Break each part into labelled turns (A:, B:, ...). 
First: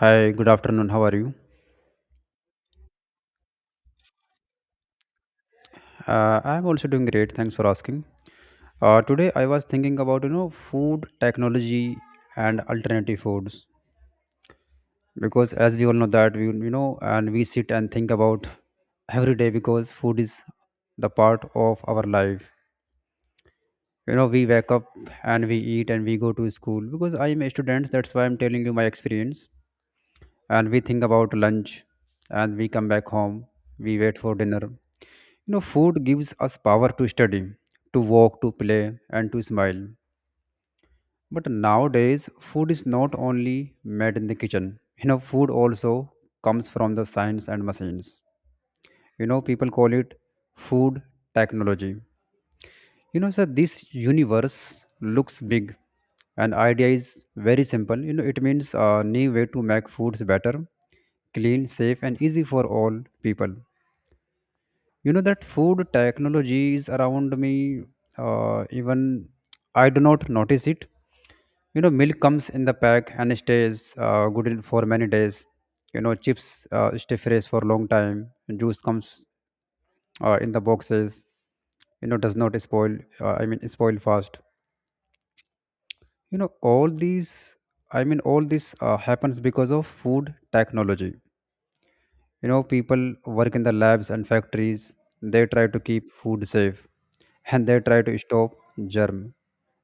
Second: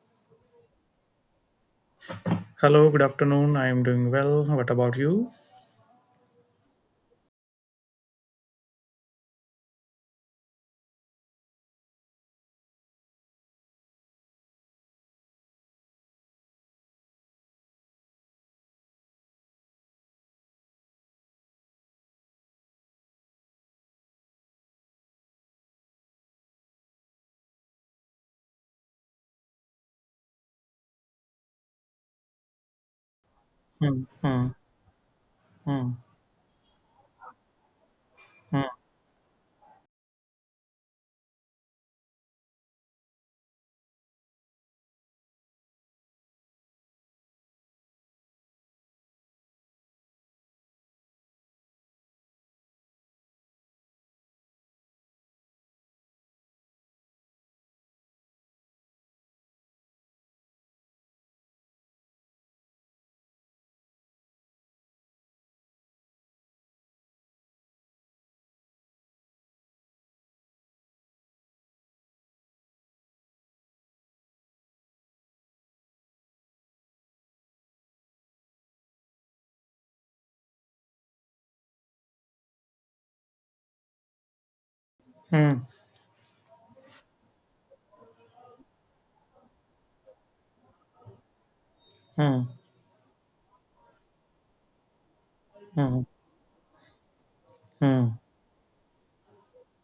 A: Hi, good afternoon. How are you?
B: Hello, good afternoon. I am doing well. What about you?
A: I'm also doing great. Thanks for asking. Today I was thinking about food technology and alternative foods because as we all know that we sit and think about every day because food is the part of our life. You know, we wake up and we eat and we go to school because I'm a student. That's why I'm telling you my experience. And we think about lunch and we come back home. We
B: Hmm,
A: wait for
B: hmm,
A: dinner. You know,
B: hmm,
A: food gives us power to study, to walk, to
B: hmm,
A: play, and to smile. But nowadays, food is not only made in the kitchen. You know, food also comes from the science and machines. You know, people call it food technology. You know, sir, this universe looks big, and idea is very simple. You know, it means a new way to make foods better, clean, safe, and easy for all people. You know that food technology is around me, even I do not notice it. You know, milk comes in the pack and stays good in for many days. You know, chips stay fresh for long time. Juice comes in the boxes, you know, does not spoil, I mean spoil fast.
B: hmm,
A: You know all these I mean all this happens because of food technology. You
B: hmm,
A: know, people work in the labs and factories. They try to
B: hmm,
A: keep food safe and they try
B: hmm,
A: to stop germ.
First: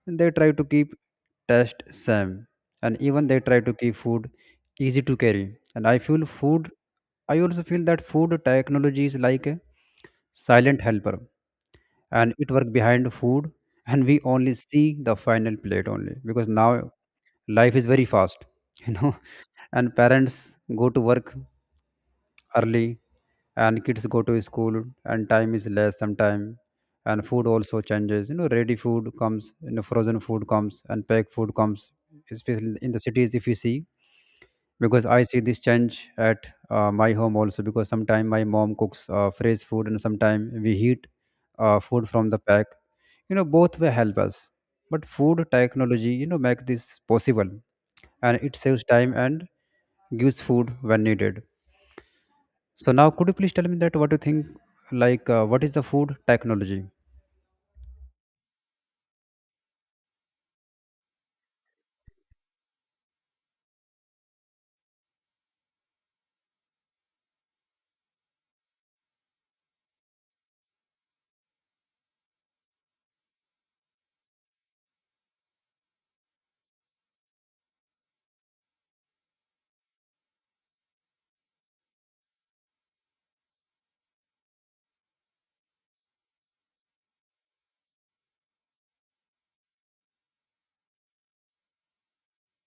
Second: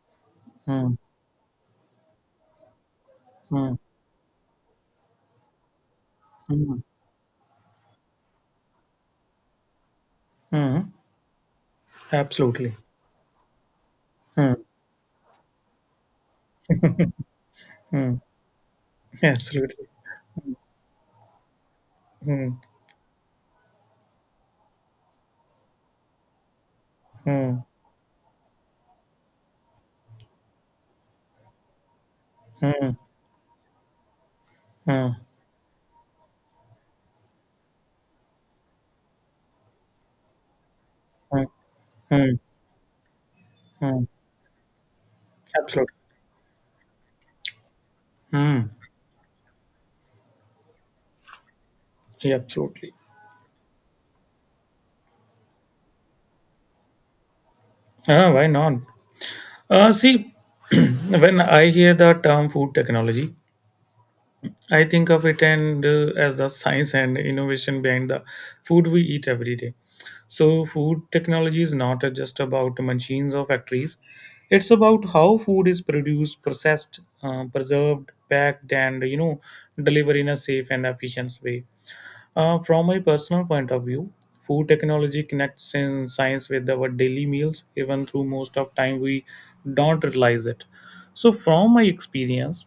A: And they try to
B: hmm,
A: keep taste same and even they try to
B: hmm,
A: keep food easy to carry. And I feel food
B: hmm,
A: I also feel that food technology is like a
B: hmm.
A: silent helper and it work
B: Absolutely.
A: behind food and we
B: Hmm,
A: only see the final plate only because now life is very
B: hmm,
A: fast. You know,
B: Absolutely.
A: and parents go to work
B: Hmm,
A: early and kids go to school and time is less sometime, and food
B: hmm,
A: also changes. You know, ready food comes, you know, frozen food comes and packed food comes, especially
B: hmm,
A: in the cities if you see, because
B: hmm,
A: I see this change at my home also because sometimes my mom cooks fresh food and sometimes we heat
B: hmm,
A: food from
B: hmm,
A: the pack. You know, both will
B: hmm.
A: help us, but food
B: Absolutely.
A: technology, you know, make this possible, and it
B: Hmm,
A: saves time and gives food when needed.
B: yeah,
A: So
B: Absolutely.
A: now, could you please tell me that what you think? Like, what is the food technology?
B: Ah, why not? See, when I hear the term food technology, I think of it and as the science and innovation behind the food we eat every day. So, food technology is not just about machines or factories, it's about how food is produced, processed, preserved, packed, and delivered in a safe and efficient way. From my personal point of view, food technology connects in science with our daily meals, even through most of time we don't realize it. So, from my experience,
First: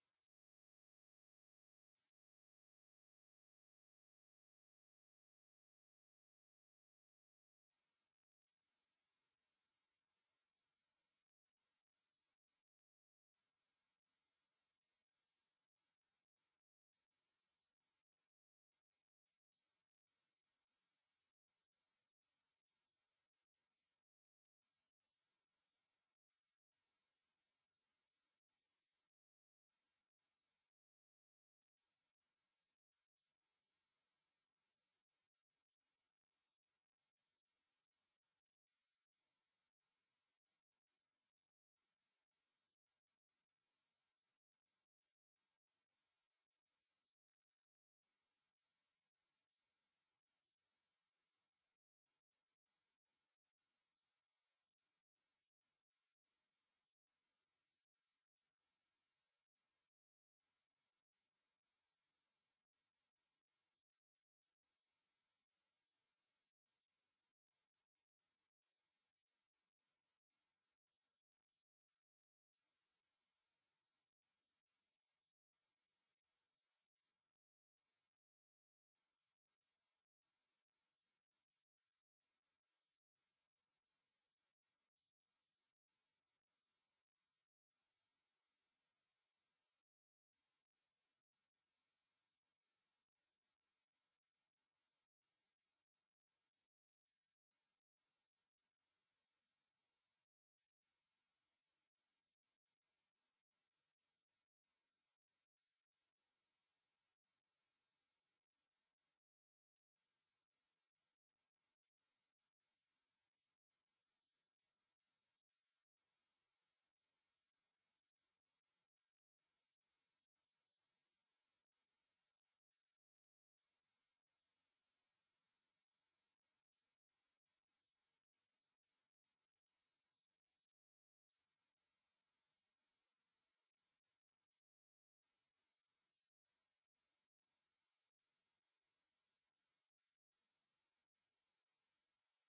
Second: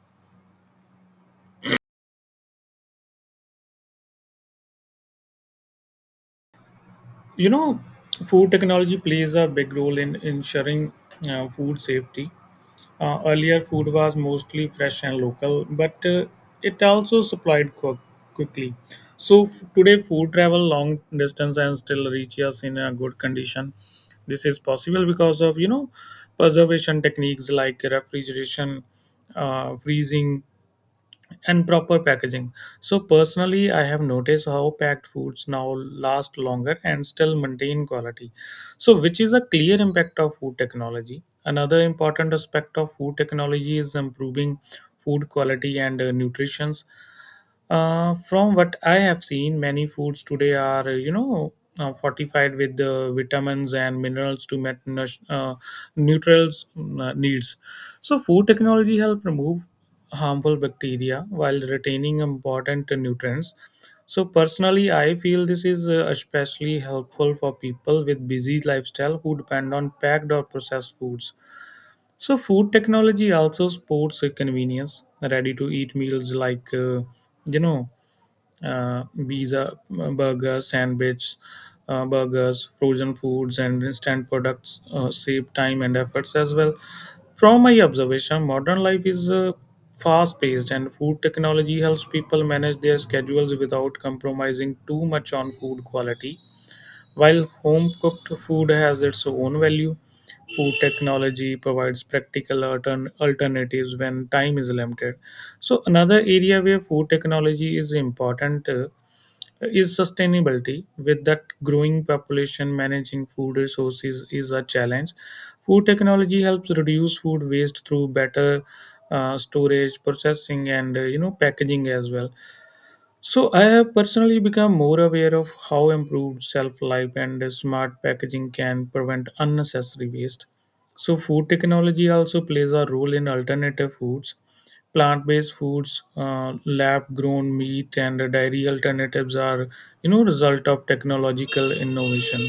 B: you know, food technology plays a big role in ensuring food safety. Earlier, food was mostly fresh and local, but it also supplied quickly. So today, food travel long distance and still reach us in a good condition. This is possible because of preservation techniques like refrigeration, freezing, and proper packaging. So personally, I have noticed how packed foods now last longer and still maintain quality, so which is a clear impact of food technology. Another important aspect of food technology is improving food quality and nutrition. From what I have seen, many foods today are fortified with the vitamins and minerals to meet neutrals needs. So, food technology help remove harmful bacteria while retaining important nutrients. So, personally, I feel this is especially helpful for people with busy lifestyle who depend on packed or processed foods. So, food technology also supports convenience, ready to eat meals like, you know, pizza, burgers, sandwich, burgers, frozen foods, and instant products save time and efforts as well. From my observation, modern life is fast paced, and food technology helps people manage their schedules without compromising too much on food quality. While home cooked food has its own value, food technology provides practical alternatives when time is limited. So, another area where food technology is important, is sustainability. With that growing population, managing food resources is a challenge. Food technology helps reduce food waste through better storage processing and packaging as well. So I have personally become more aware of how improved self life and smart packaging can prevent unnecessary waste. So, food technology also plays a role in alternative foods. Plant based foods, lab grown meat, and dairy alternatives are, result of technological innovation.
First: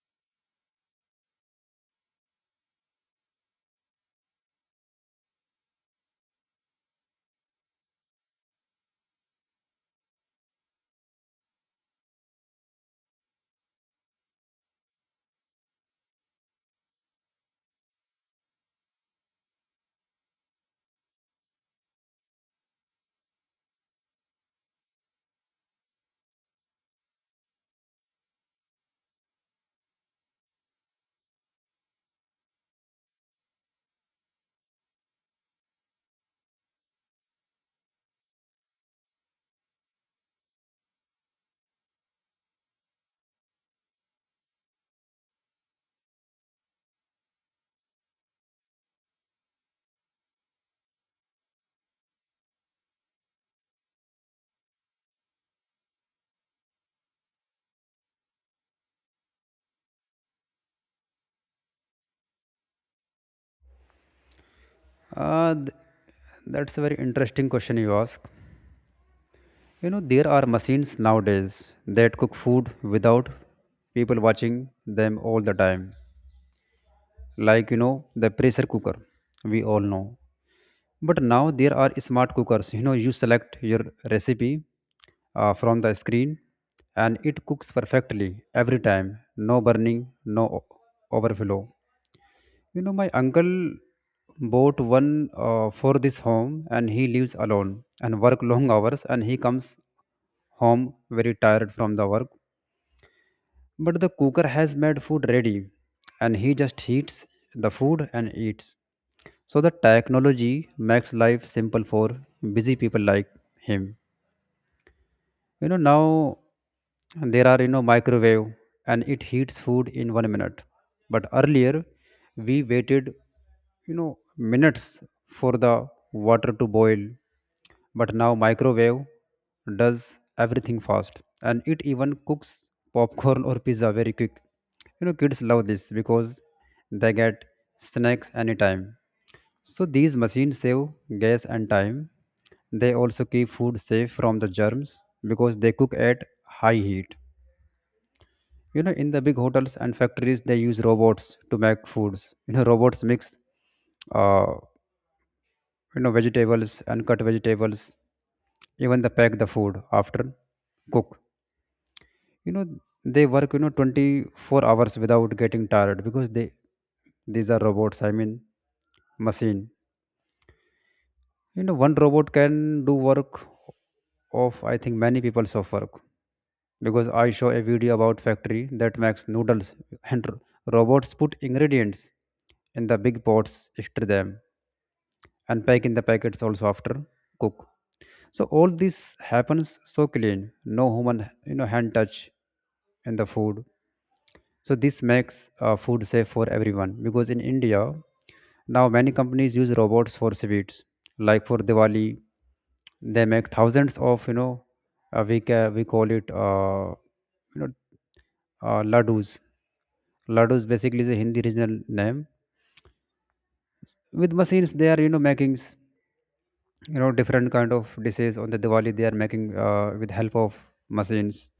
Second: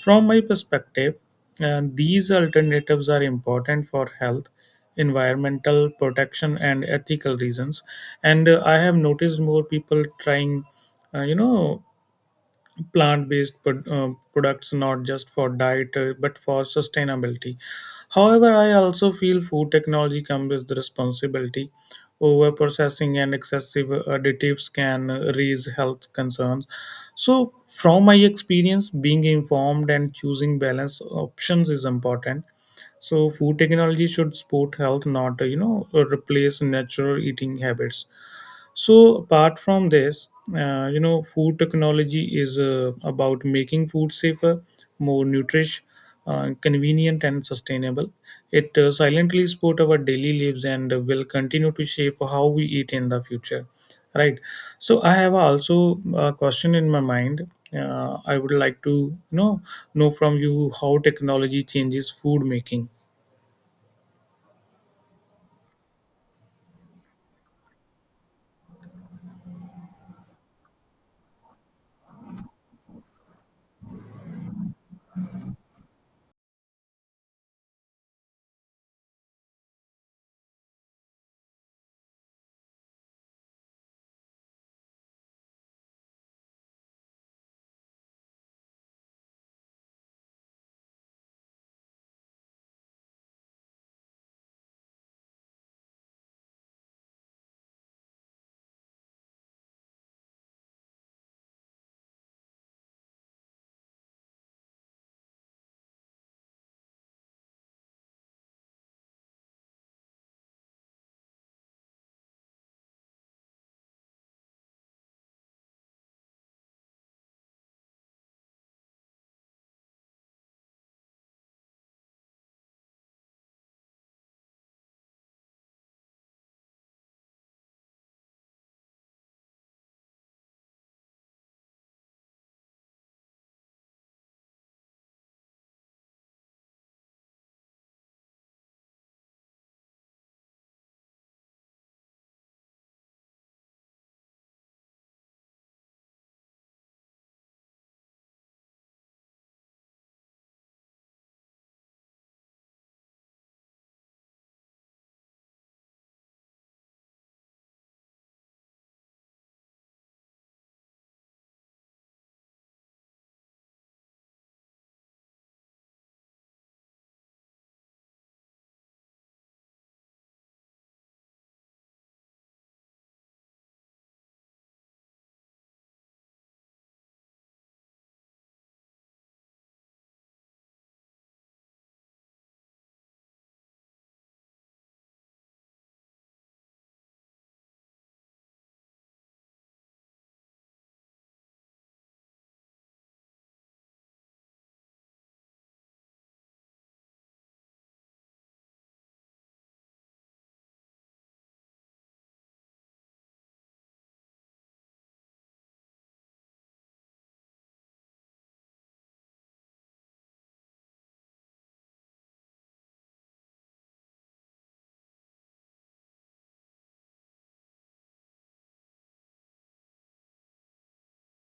B: From my perspective, these alternatives are important for health, environmental protection, and ethical reasons. And I have noticed more people trying, uh, you know, plant-based products not just for diet but for sustainability. However, I also feel food technology comes with the responsibility. Over processing and excessive additives can raise health concerns. So from my experience, being informed and choosing balanced options is important. So food technology should support health, not replace natural eating habits. So apart from this, food technology is about making food safer, more nutritious, convenient, and sustainable. It silently support our daily lives and will continue to shape how we eat in the future. Right. So I have also a question in my mind. I would like to know from you how technology changes food making.
A: Uh, th- that's a very interesting question you ask. You know, there are machines nowadays that cook food without people watching them all the time. Like, you know, the pressure cooker, we all know. But now there are smart cookers. You know, you select your recipe from the screen and it cooks perfectly every time. No burning, no o- overflow. You know, my uncle bought one for this home and he lives alone and work long hours and he comes home very tired from the work. But the cooker has made food ready and he just heats the food and eats. So the technology makes life simple for busy people like him. You know, now there are, you know, microwave, and it heats food in 1 minute. But earlier we waited, you know, minutes for the water to boil. But now microwave does everything fast and it even cooks popcorn or pizza very quick. You know, kids love this because they get snacks anytime. So these machines save gas and time. They also keep food safe from the germs because they cook at high heat. You know, in the big hotels and factories, they use robots to make foods. You know, robots mix, uh, you know, vegetables and cut vegetables, even they pack the food after cook. You know, they work 24 hours without getting tired because they these are robots. I mean, machine. You know, one robot can do work of, I think, many people's of work because I saw a video about factory that makes noodles and robots put ingredients in the big pots, stir them, and pack in the packets also after cook. So all this happens so clean, no human hand touch in the food. So this makes food safe for everyone because in India now, many companies use robots for sweets, like for Diwali. They make thousands of, you know, we call it, you know, laddus. Laddus basically is a Hindi regional name. With machines, they are, you know, you know, different kind of dishes on the Diwali. They are making with help of machines,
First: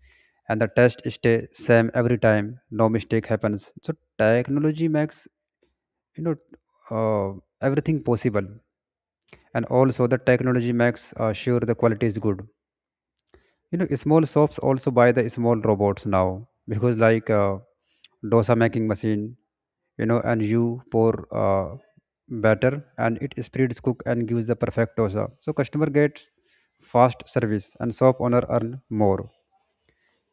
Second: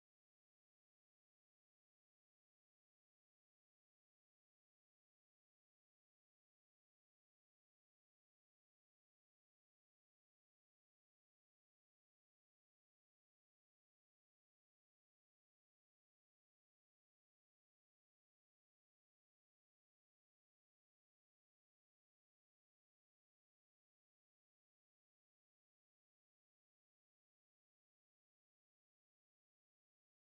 A: and the taste stay same every time. No mistake happens. So technology makes, you know, uh, everything possible, and also the technology makes sure the quality is good. You know, small shops also buy the small robots now, because like dosa making machine, you know, and you pour uh, batter and it spreads cook and gives the perfect dosa, so customer gets fast service and shop owner earn more.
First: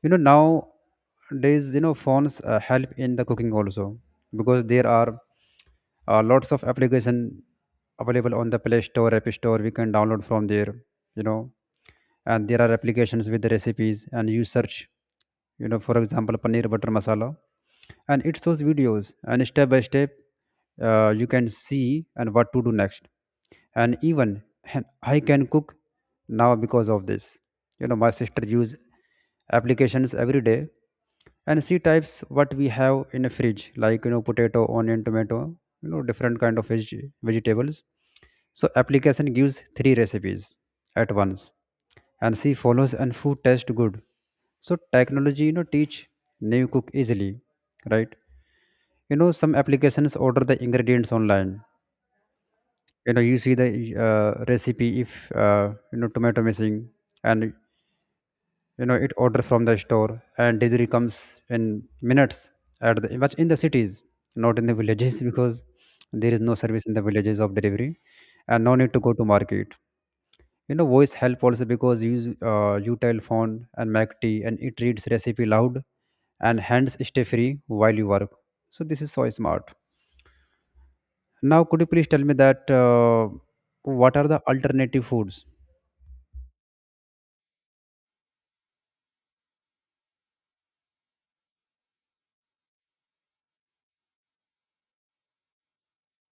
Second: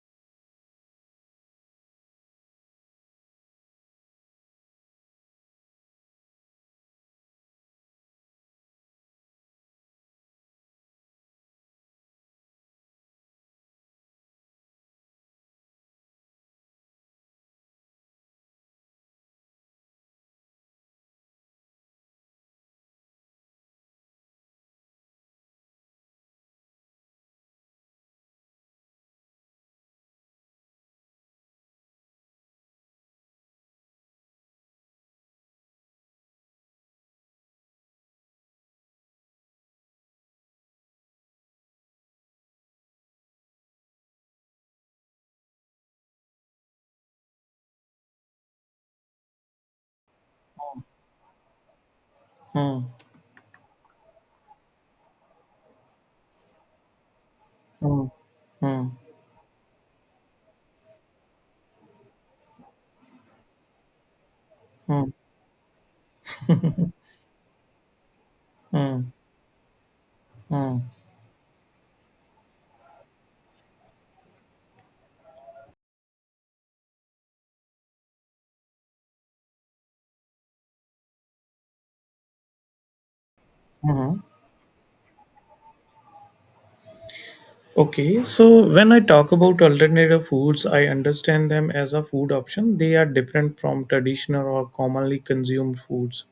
A: You know, nowadays, you know, phones help in the cooking also because there are lots of application available on the play store, app store, we can download from there, you know, and there are applications with the recipes and you search, you know, for example paneer butter masala, and it shows videos and step by step, you can see and what to do next. And even I can cook now because of this. You know, my sister use applications every day, and she types what we have in a fridge, like, you know, potato, onion, tomato, you know, different kind of vegetables. So application gives three recipes at once, and she follows and food tastes good. So technology, you know, teach new cook easily. Right. You know, some applications order the ingredients online.
B: Hmm.
A: You know, you see the recipe, if you know, tomato missing, and
B: Hmm.
A: you know it order from the store and delivery comes in minutes at the, but in the cities, not in the
B: Hmm.
A: villages, because there is no service in the villages of delivery, and no need to
B: Hmm.
A: go to market. You
B: Hmm.
A: know, voice help also because you use, you tell phone and make tea and it reads recipe loud, and hands stay free while you work. So this is so smart. Now could you please tell me that what
B: Hmm.
A: are the alternative foods?
B: Okay, so when I talk about alternative foods, I understand them as a food option. They are different from traditional or commonly consumed foods,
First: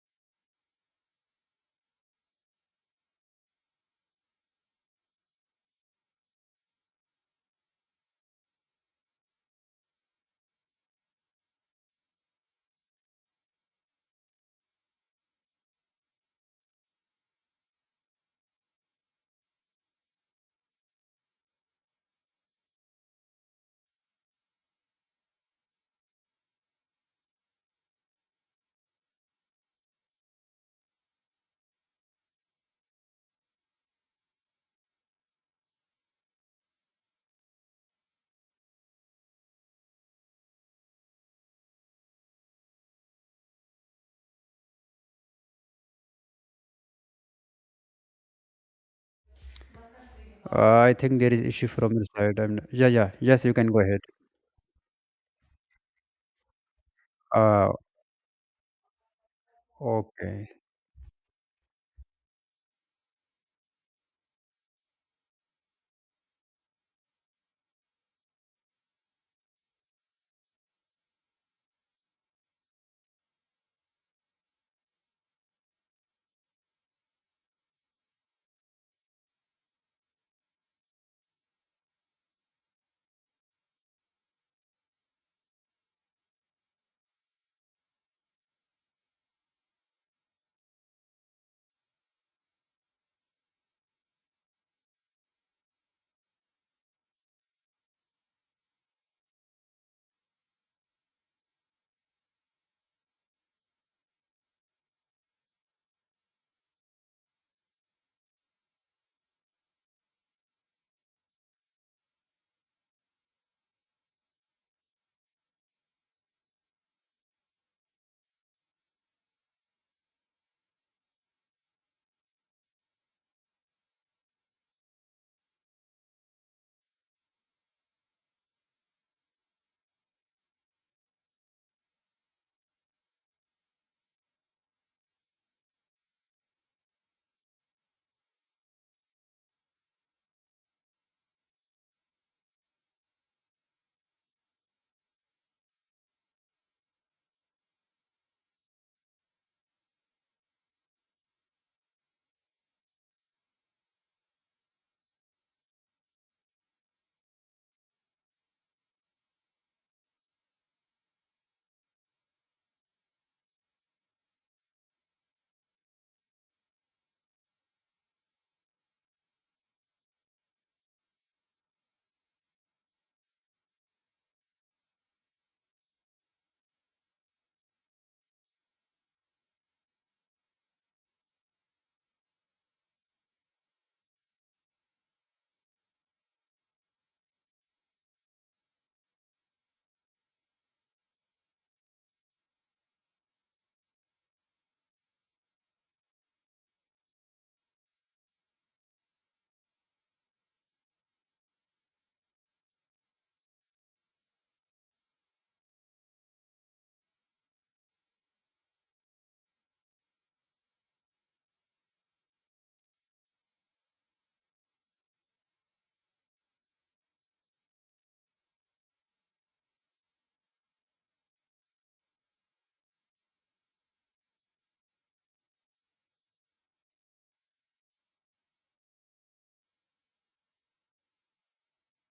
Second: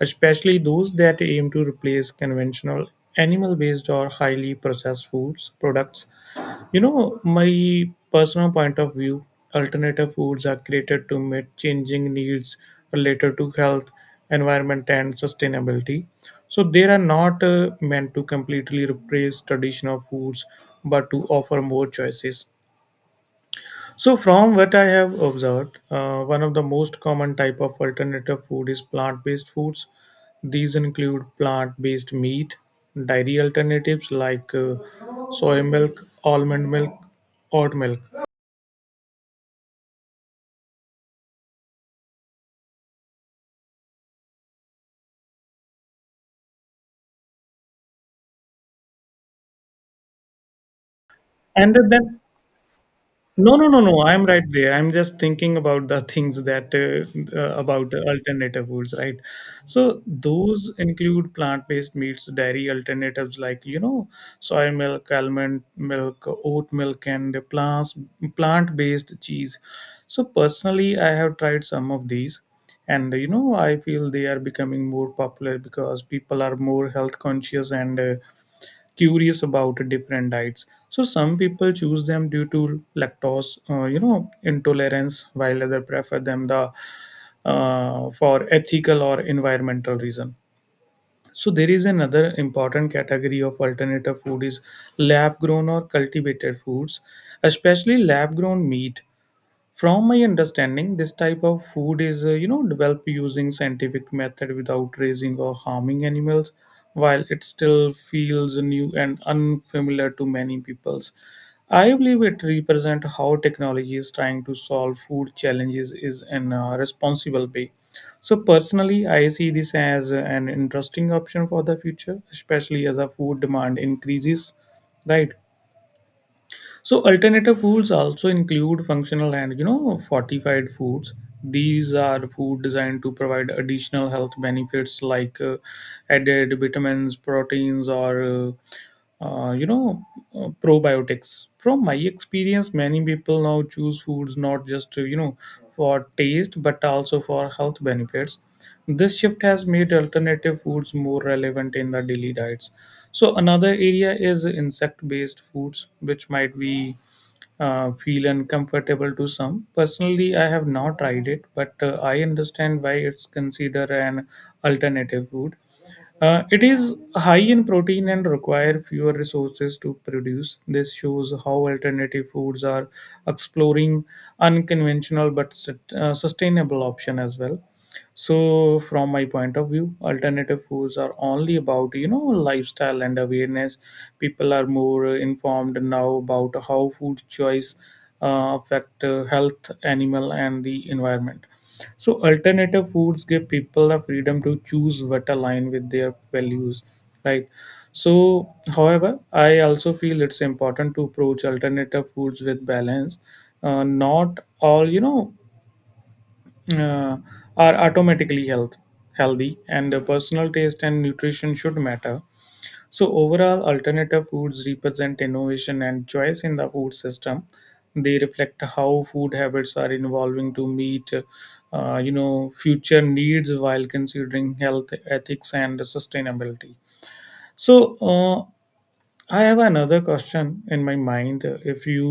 B: especially those that aim to replace conventional animal based or highly processed foods products. My personal point of view, alternative foods are created to meet changing needs related to health, environment, and sustainability. So they are not meant to completely replace traditional foods, but to offer more choices. So, from what I have observed, one of the most common type of alternative food is plant-based foods. These include plant-based meat, dairy alternatives like soy milk, almond milk, oat milk,
A: I think there is issue
B: and
A: from your
B: then
A: side, and yeah, yeah, yes, you
B: No,
A: can
B: no, no,
A: go ahead.
B: no. I'm right there. I'm just thinking about the things that
A: uh,
B: about alternative foods, right? So
A: Okay.
B: those include plant-based meats, dairy alternatives like soy milk, almond milk, oat milk, and plants plant-based cheese. So personally, I have tried some of these, and I feel they are becoming more popular because people are more health conscious and curious about different diets. So some people choose them due to lactose intolerance, while other prefer them the for ethical or environmental reason. So there is another important category of alternative food is lab grown or cultivated foods, especially lab grown meat. From my understanding, this type of food is, developed using scientific method without raising or harming animals, while it still feels new and unfamiliar to many peoples. I believe it represents how technology is trying to solve food challenges is in a responsible way. So personally, I see this as an interesting option for the future, especially as a food demand increases, right? So alternative foods also include functional and fortified foods. These are food designed to provide additional health benefits like added vitamins, proteins, or probiotics. From my experience, many people now choose foods not just for taste but also for health benefits. This shift has made alternative foods more relevant in the daily diets. So another area is insect-based foods, which might be feel uncomfortable to some. Personally, I have not tried it, but I understand why it's considered an alternative food. It is high in protein and require fewer resources to produce. This shows how alternative foods are exploring unconventional but sustainable option as well. So from my point of view, alternative foods are only about lifestyle and awareness. People are more informed now about how food choice affect health, animal, and the environment. So alternative foods give people the freedom to choose what align with their values, right? So however, I also feel it's important to approach alternative foods with balance. Not all uh, are automatically healthy, and personal taste and nutrition should matter. So overall, alternative foods represent innovation and choice in the food system. They reflect how food habits are evolving to meet future needs while considering health, ethics, and sustainability. So I have another question in my mind, if you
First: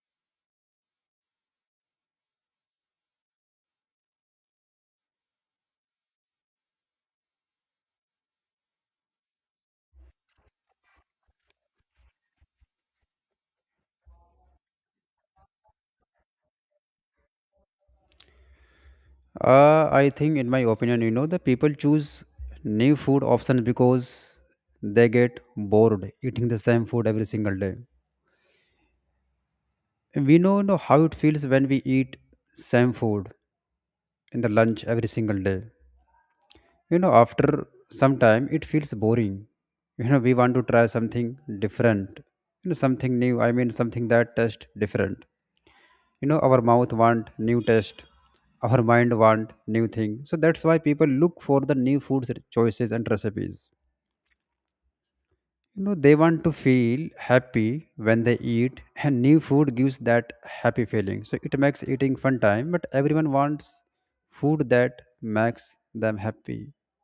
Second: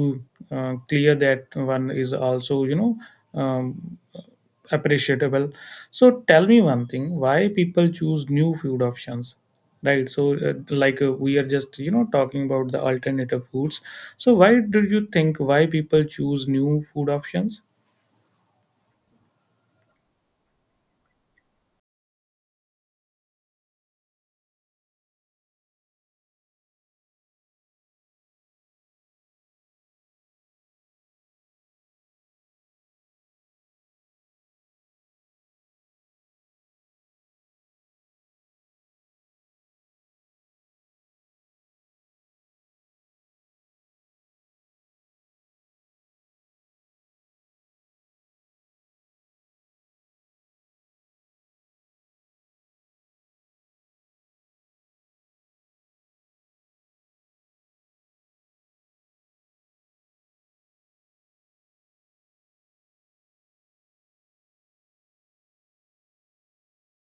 B: clear that one is also um, appreciable. So tell me one thing: why people choose new food options, right? So like we are just talking about the alternative foods, so why do you think why people choose new food options?
A: I think, in my opinion, you know, the people choose new food options because they get bored eating the same food every single day. We know, you know, how it feels when we eat same food in the lunch every single day. You know, after some time, it feels boring. You know, we want to try something different. You know, something new. I mean, something that tastes different. You know, our mouth want new taste, our mind want new thing, so that's why people look for the new foods, choices and recipes. You know, they want to feel happy when they eat, and new food gives that happy feeling, so it makes eating fun time, but everyone wants food that makes them happy, you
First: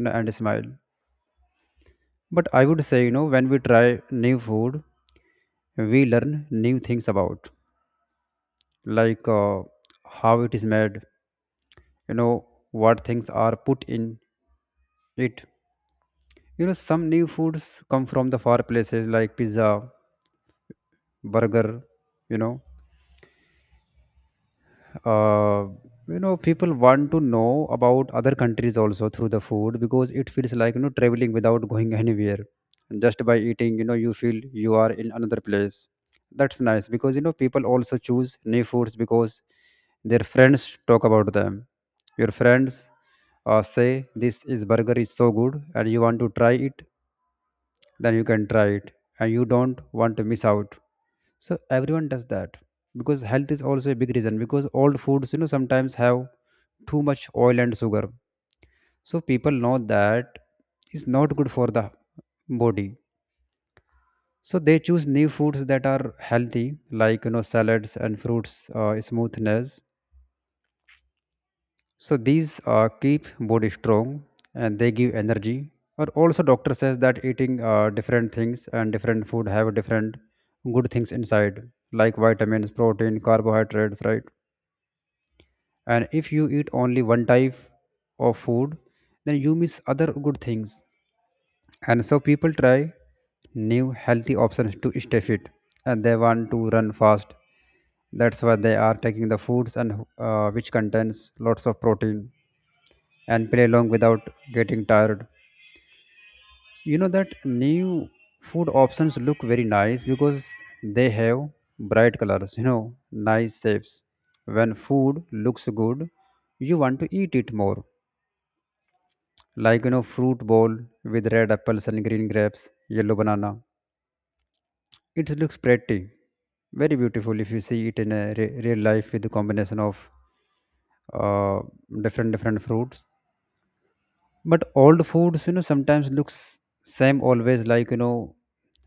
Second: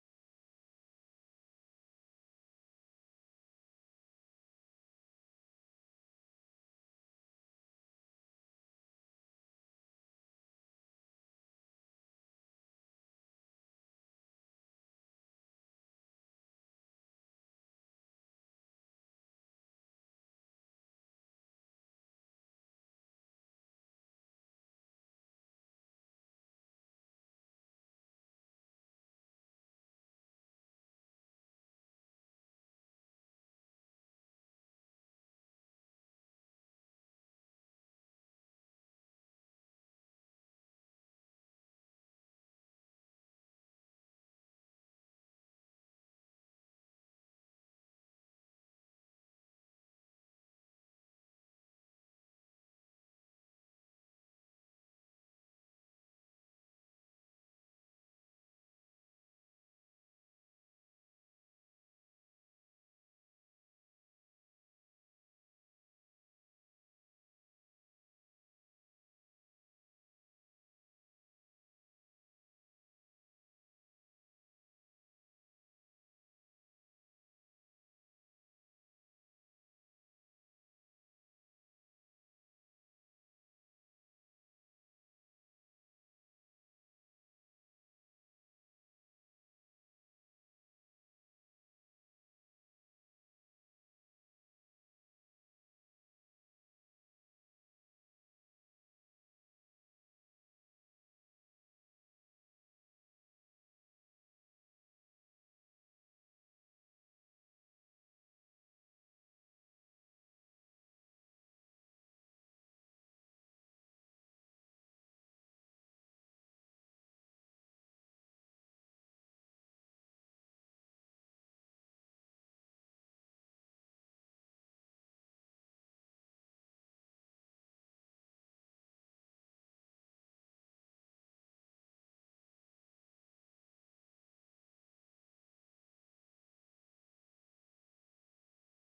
A: know, and smile. But I would say, you know, when we try new food we learn new things about, like, how it is made, you know, what things are put in it. You know, some new foods come from the far places like pizza, burger, you know. Uh, you know, people want to know about other countries also through the food because it feels like, you know, traveling without going anywhere. Just by eating, you know, you feel you are in another place. That's nice because, you know, people also choose new foods because their friends talk about them. Your friends say this is burger is so good and you want to try it, then you can try it, and you don't want to miss out, so everyone does that. Because health is also a big reason, because old foods, you know, sometimes have too much oil and sugar, so people know that it's not good for the body. So they choose new foods that are healthy, like, you know, salads and fruits, smoothness. So these keep body strong and they give energy. But also doctor says that eating different things and different food have different good things inside, like vitamins, protein, carbohydrates, right? And if you eat only one type of food, then you miss other good things. And so people try new healthy options to stay fit, and they want to run fast. That's why they are taking the foods, and which contains lots of protein and play along without getting tired. You know that new food options look very nice because they have bright colors, you know, nice shapes. When food looks good, you want to eat it more. Like you know, fruit bowl with red apples and green grapes, yellow banana. It looks pretty, very beautiful if you see it in a real life with the combination of uh, different different fruits. But old foods, you know, sometimes looks same always, like, you know,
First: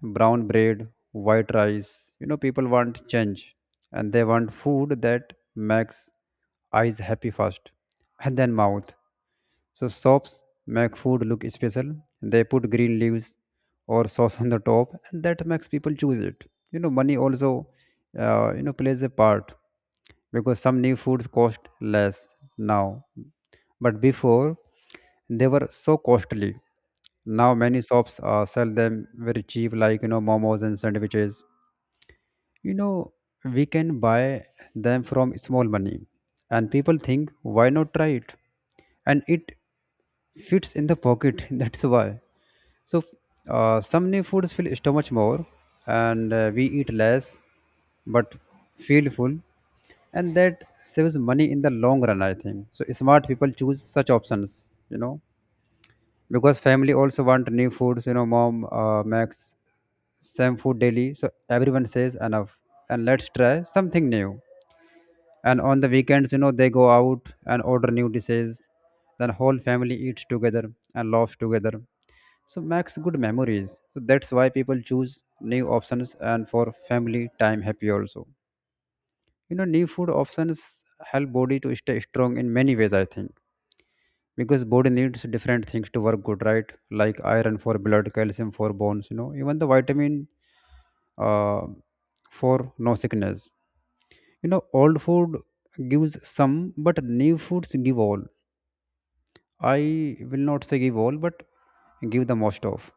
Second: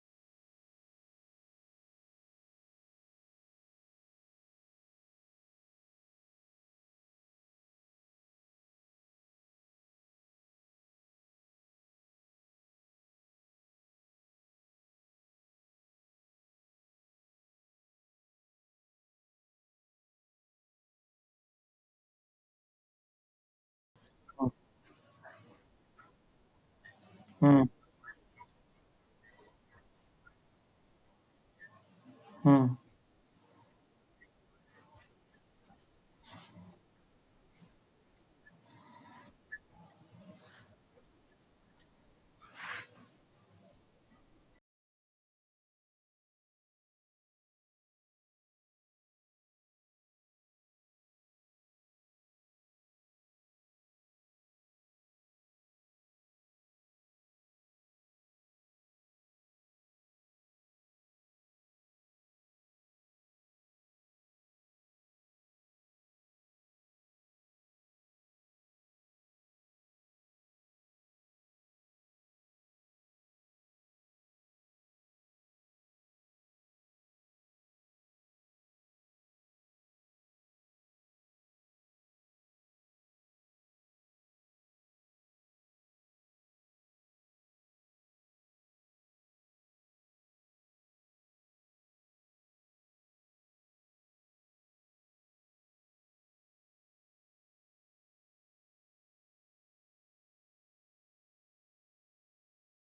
A: brown bread, white rice. You know, people want change and they want food that makes eyes happy first and then mouth. So shops make food look special. They put green leaves or sauce on the top, and that makes people choose it. You know, money also, you know, plays a part because some new foods cost less now, but before they were so costly. Now
B: Hmm,
A: many shops sell them very cheap, like you know, momos and sandwiches.
B: hmm,
A: You know, we can buy them from small money, and people think, why not try it? And it fits in the pocket. That's why. So, some new foods fill stomach more, and we eat less, but feel full, and that saves money in the long run. I think so. Smart people choose such options, you know, because family also want new foods. You know, mom makes same food daily, so everyone says enough, and let's try something new. And on the weekends, you know, they go out and order new dishes, then whole family eats together and laughs together, so makes good memories. So that's why people choose new options and for family time happy also. You know, new food options help body to stay strong in many ways, I think, because body needs different things to work good, right? Like iron for blood, calcium for bones, you know, even the vitamin uh, for no sickness. You know, old food gives some, but new foods give all. I will not say give all, but give the most of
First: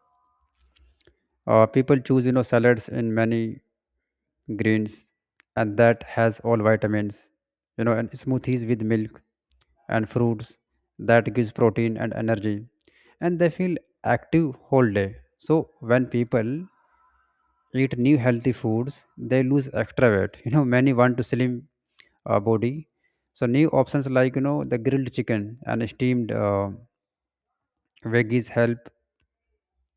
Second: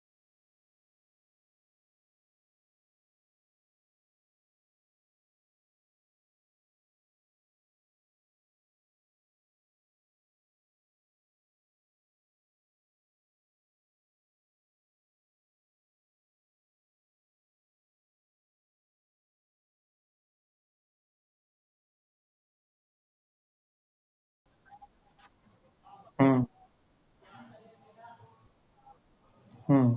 A: people choose, you know, salads in many greens, and that has all vitamins, you know, and smoothies with milk and fruits, that gives protein and energy, and they feel active whole day. So when people eat new healthy foods, they lose extra weight, you know, many want to slim body. So new options like you know the grilled chicken and steamed
B: hmm,
A: veggies help,
B: hmm,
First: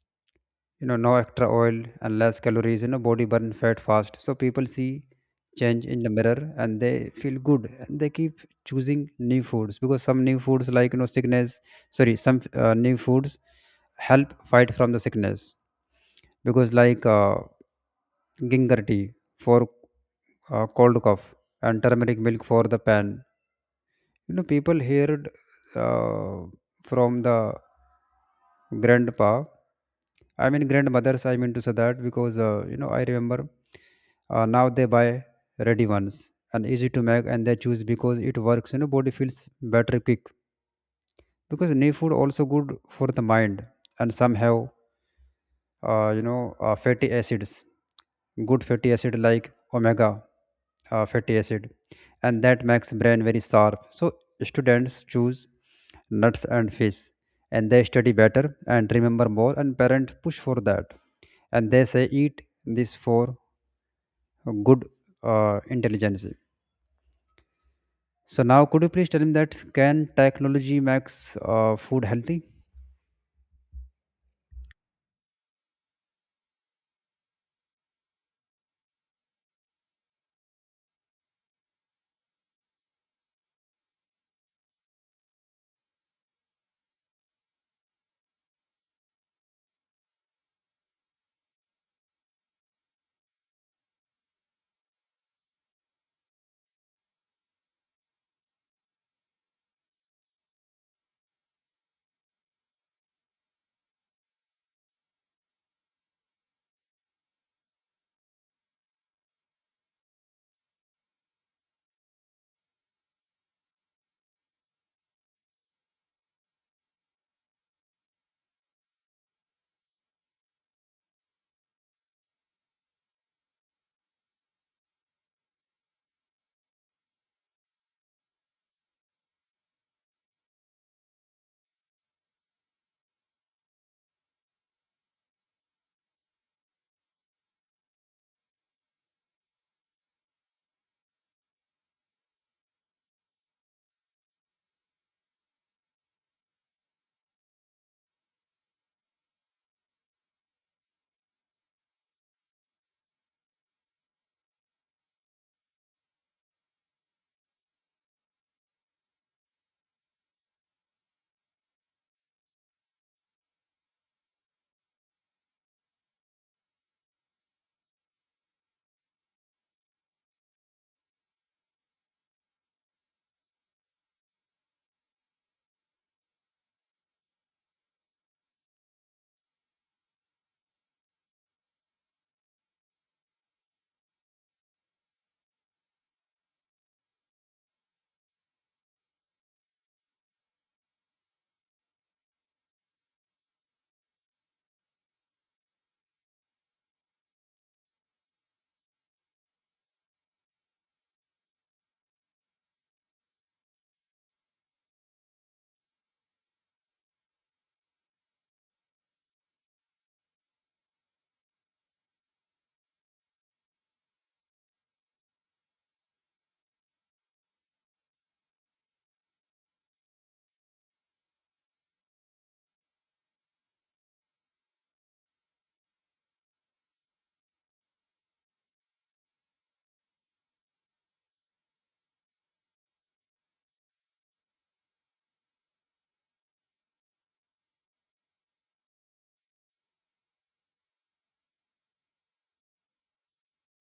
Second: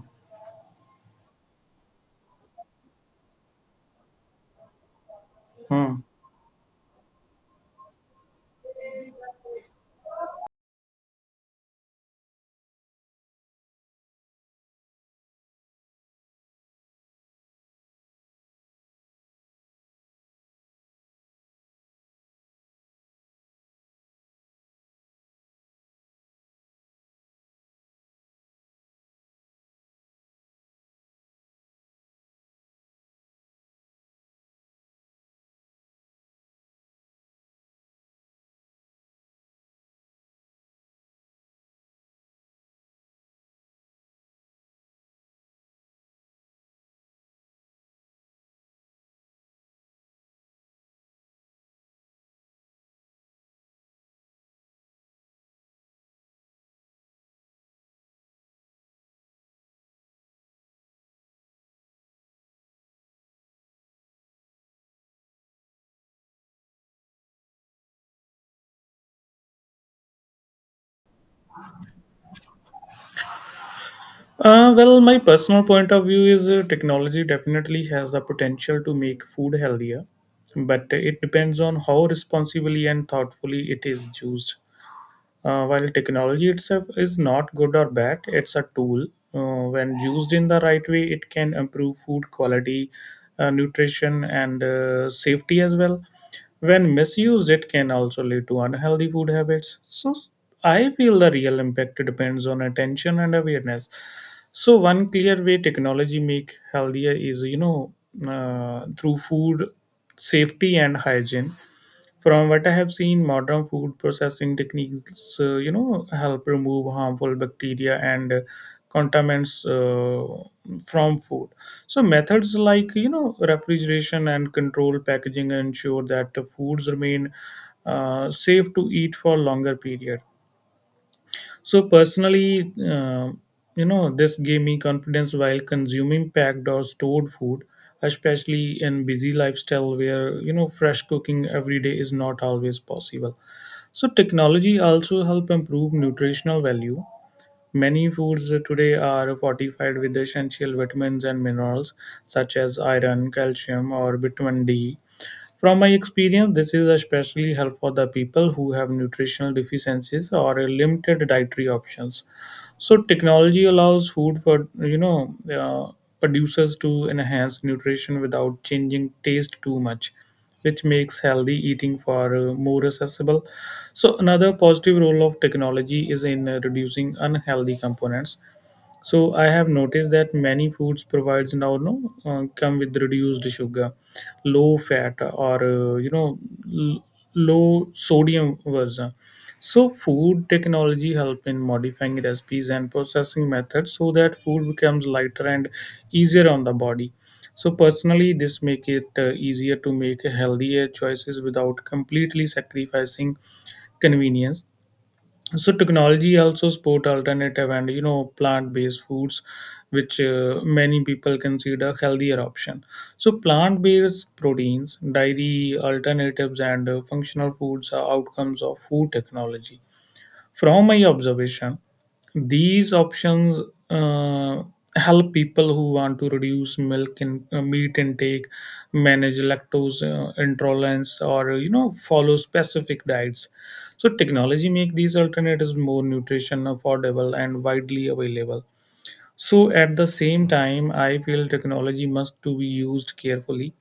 A: you know, no extra oil and less calories. You know, body burn fat fast. So people see change
B: hmm.
A: in the mirror and they feel good and they keep choosing new foods because some new foods like you know sickness, sorry, some new foods help fight from the sickness because like ginger tea for cold cough and turmeric milk for the pan. You know, people heard uh, from the grandpa, I mean grandmothers, I mean to say that because, you know, I remember now they buy ready ones and easy to make and they choose because it works, you know, body feels better quick because new food also good for the mind and somehow you know fatty acids, good fatty acid like omega fatty acid, and that makes brain very sharp. So students choose nuts and fish and they study better and remember more and parent push for that and they say eat this for good intelligence. So now could you please tell me that can technology makes food healthy?
B: Well, my personal point of view is technology definitely has the potential to make food healthier, but it depends on how responsibly and thoughtfully it is used. While technology itself is not good or bad, it's a tool. When used in the right way, it can improve food quality, nutrition, and safety as well. When misused, it can also lead to unhealthy food habits. So, I feel the real impact depends on attention and awareness. So, one clear way technology make healthier is through food safety and hygiene. From what I have seen, modern food processing techniques, help remove harmful bacteria and contaminants from food. So methods like refrigeration and controlled packaging ensure that the foods remain safe to eat for longer period. So personally, this gave me confidence while consuming packed or stored food, especially in busy lifestyle where fresh cooking every day is not always possible. So technology also help improve nutritional value. Many foods today are fortified with essential vitamins and minerals such as iron, calcium, or vitamin D. From my experience, this is especially helpful for the people who have nutritional deficiencies or limited dietary options. So technology allows food for producers to enhance nutrition without changing taste too much, which makes healthy eating far more accessible. So another positive role of technology is in reducing unhealthy components. So I have noticed that many foods provides now no come with reduced sugar, low fat, or l- low sodium version. So food technology help in modifying recipes and processing methods so that food becomes lighter and easier on the body. So personally, this make it easier to make healthier choices without completely sacrificing convenience. So technology also support alternative and plant-based foods, which many people consider healthier option. So plant-based proteins, dairy alternatives, and functional foods are outcomes of food technology. From my observation, these options uh, help people who want to reduce milk and meat intake, manage lactose intolerance, or follow specific diets. So technology make these alternatives more nutrition affordable and widely available. So at the same time, I feel technology must to be used carefully.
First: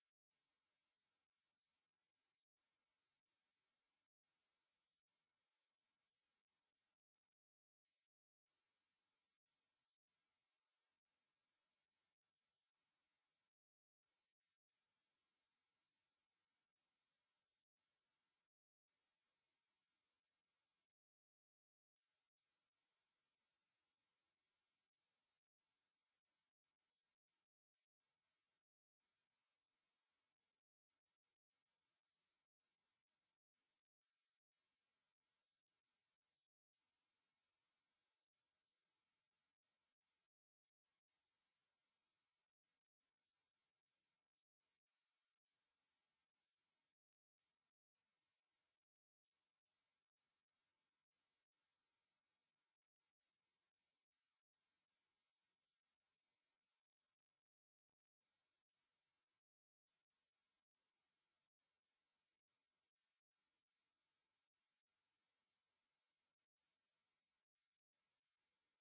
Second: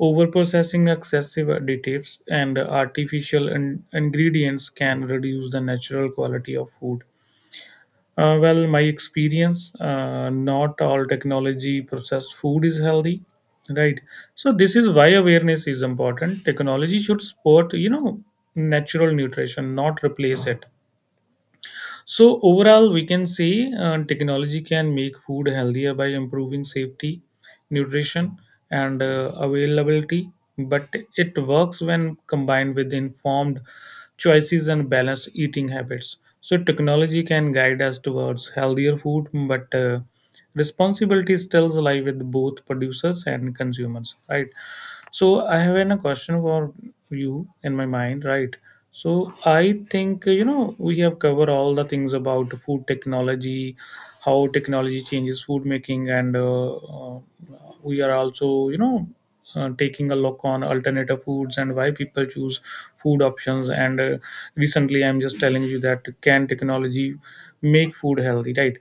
B: Overprocessing, excessive additives, and artificial ingredients can reduce the natural quality of food. Well, my experience, not all technology processed food is healthy, right? So this is why awareness is important. Technology should support, natural nutrition, not replace it. So overall, we can say technology can make food healthier by improving safety, nutrition, and availability. But it works when combined with informed choices and balanced eating habits. So technology can guide us towards healthier food, but responsibility still lie with both producers and consumers, right? So I have a question for you in my mind, right? So I think we have covered all the things about food technology, how technology changes food making, and we are also taking a look on alternative foods and why people choose food options. And recently, I'm just telling you that can technology make food healthy, right?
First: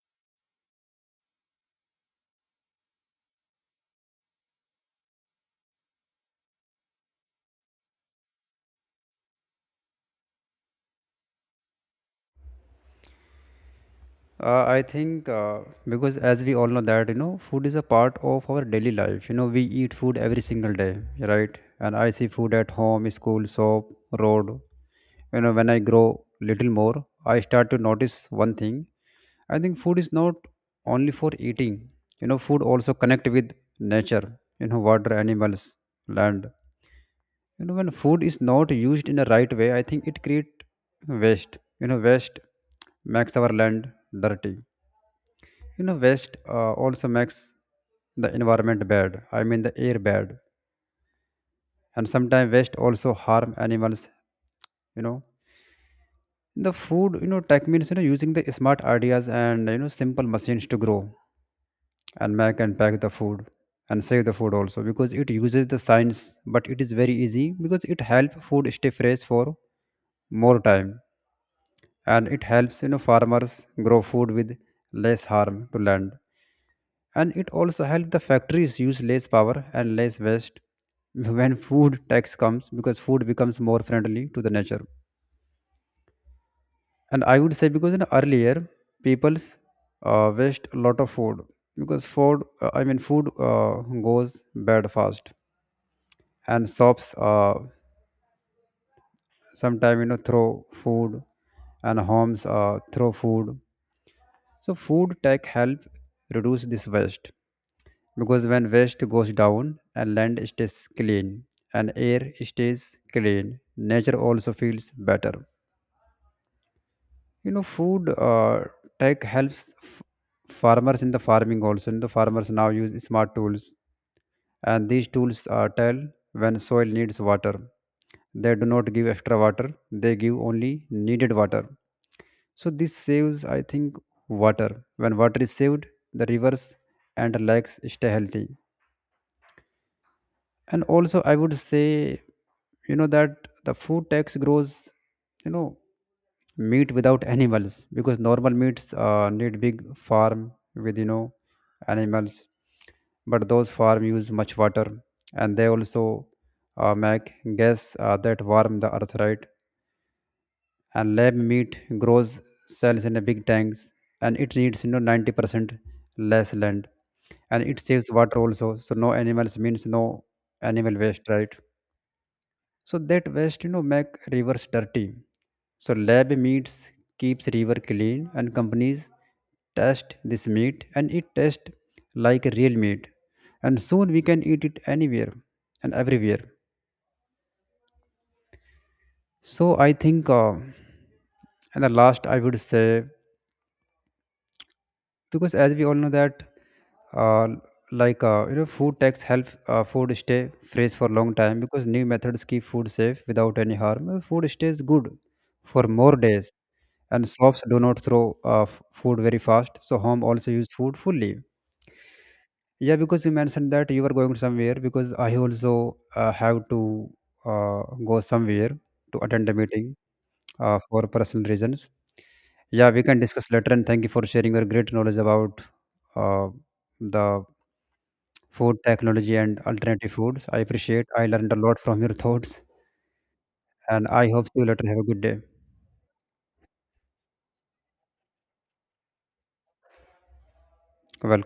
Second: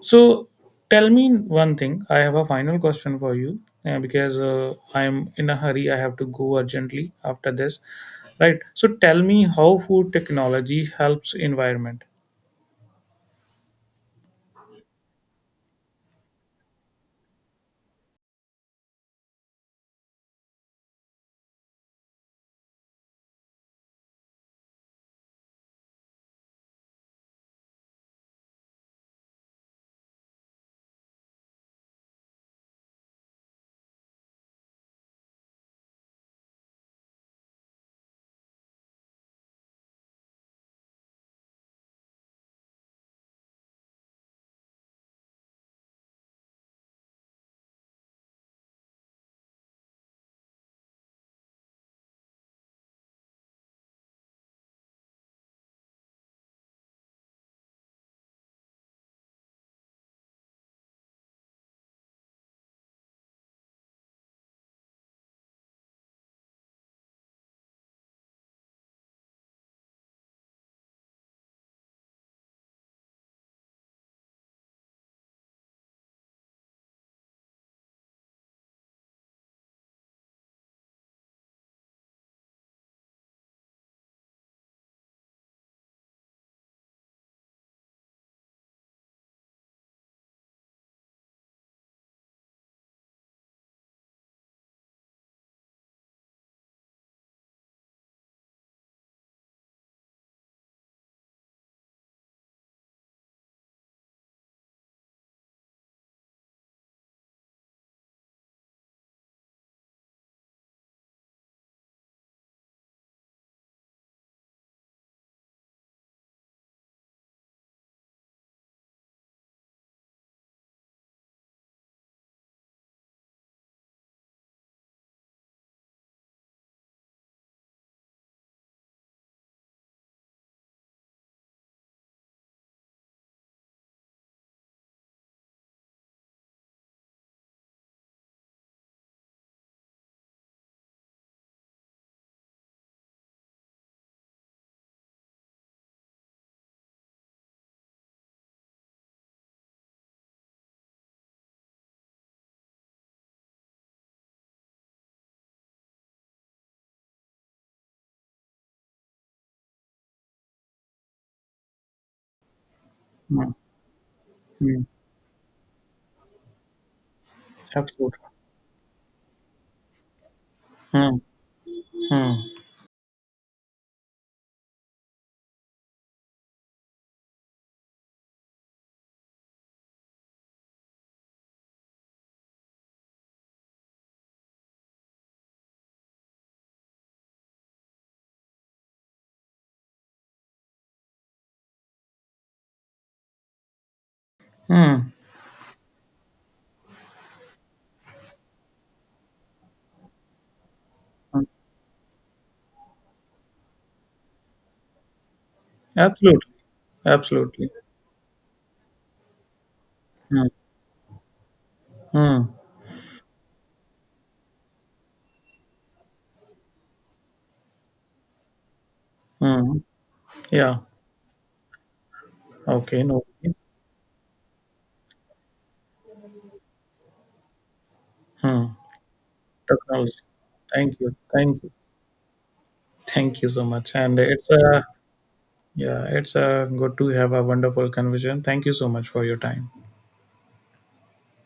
B: So tell me one thing. I have a final question for you because I'm in a hurry. I have to go urgently after this. Right. So tell me how food technology helps environment.
A: I think because as we all know that you know food is a part of our daily life. You know, we eat food every single day, right? And I see food at home, school, shop, road. You know, when I grow little more, I start to notice one thing. I think food is not only for eating. You know, food also connect with nature. You know, water, animals, land. You know, when food is not used in the right way, I think it create waste. You know, waste makes our land dirty. You know, waste also makes the environment bad. I mean, the air bad, and sometimes waste also harm animals. You know, the food, you know, tech means, you know, using the smart ideas and, you know, simple machines to grow and make and pack the food and save the food also because it uses the science, but it is very easy because it helps food stay fresh for more time, and it helps, you know, farmers grow food with less harm to land, and it also helps the factories use less power and less waste. When food tax comes because food becomes more friendly to the nature. And I would say because in earlier people's waste a lot of food because food I mean food goes bad fast, and shops sometimes, you know, throw food, and homes throw food. So food tech help reduce this waste because when waste goes down and land stays clean and air stays clean, nature also feels better. You know, food tech helps farmers in the farming also, and the farmers now use smart tools, and these tools tell when soil needs water. They do not give extra water. They give only needed water. So this saves, I think, water. When water is saved, the rivers and lakes stay healthy. And also I would say, you know, that the food tax grows, you know, meat without animals because normal meats need big farm with, you know, animals, but those farm use much water, and they also make gas that warm the earth, right? And lab meat grows cells in a big
B: Hmm.
A: tanks, and it
B: Hmm.
A: needs, you know, 90% less land, and it saves
B: Absolutely.
A: water also. So no animals means no animal
B: Hmm.
A: waste, right?
B: Hmm.
A: So that waste, you know, make rivers dirty. So lab meats keeps river clean, and companies test this meat, and it tastes like real meat. And soon we can eat it anywhere and everywhere. So I think, and the last I would say
B: Hmm.
A: because as we all know that uh, you know food tax help food stay fresh for long
B: Hmm.
A: time because new methods keep food safe without any harm. Food stays good for more
B: Absolutely.
A: days, and shops
B: Absolutely.
A: do not throw food very fast, so home
B: Hmm.
A: also use food fully.
B: Hmm.
A: Yeah, because you mentioned that you were going somewhere because I also have to uh, go somewhere to attend a
B: Hmm.
A: meeting
B: Yeah.
A: for personal reasons. Yeah,
B: Okay.
A: we
B: No
A: can discuss
B: worries.
A: later. And thank you for sharing your great knowledge about uh, the
B: Hmm.
A: food technology and alternative
B: Technology.
A: foods. I
B: Thank
A: appreciate.
B: you.
A: I learned a
B: Thank you.
A: lot from your thoughts,
B: Thank you so much.
A: and
B: And
A: I hope
B: it's
A: see you
B: a
A: later. Have a good day.
B: yeah, it's a good to have a wonderful conversation. Thank you so much for your time.
A: Welcome.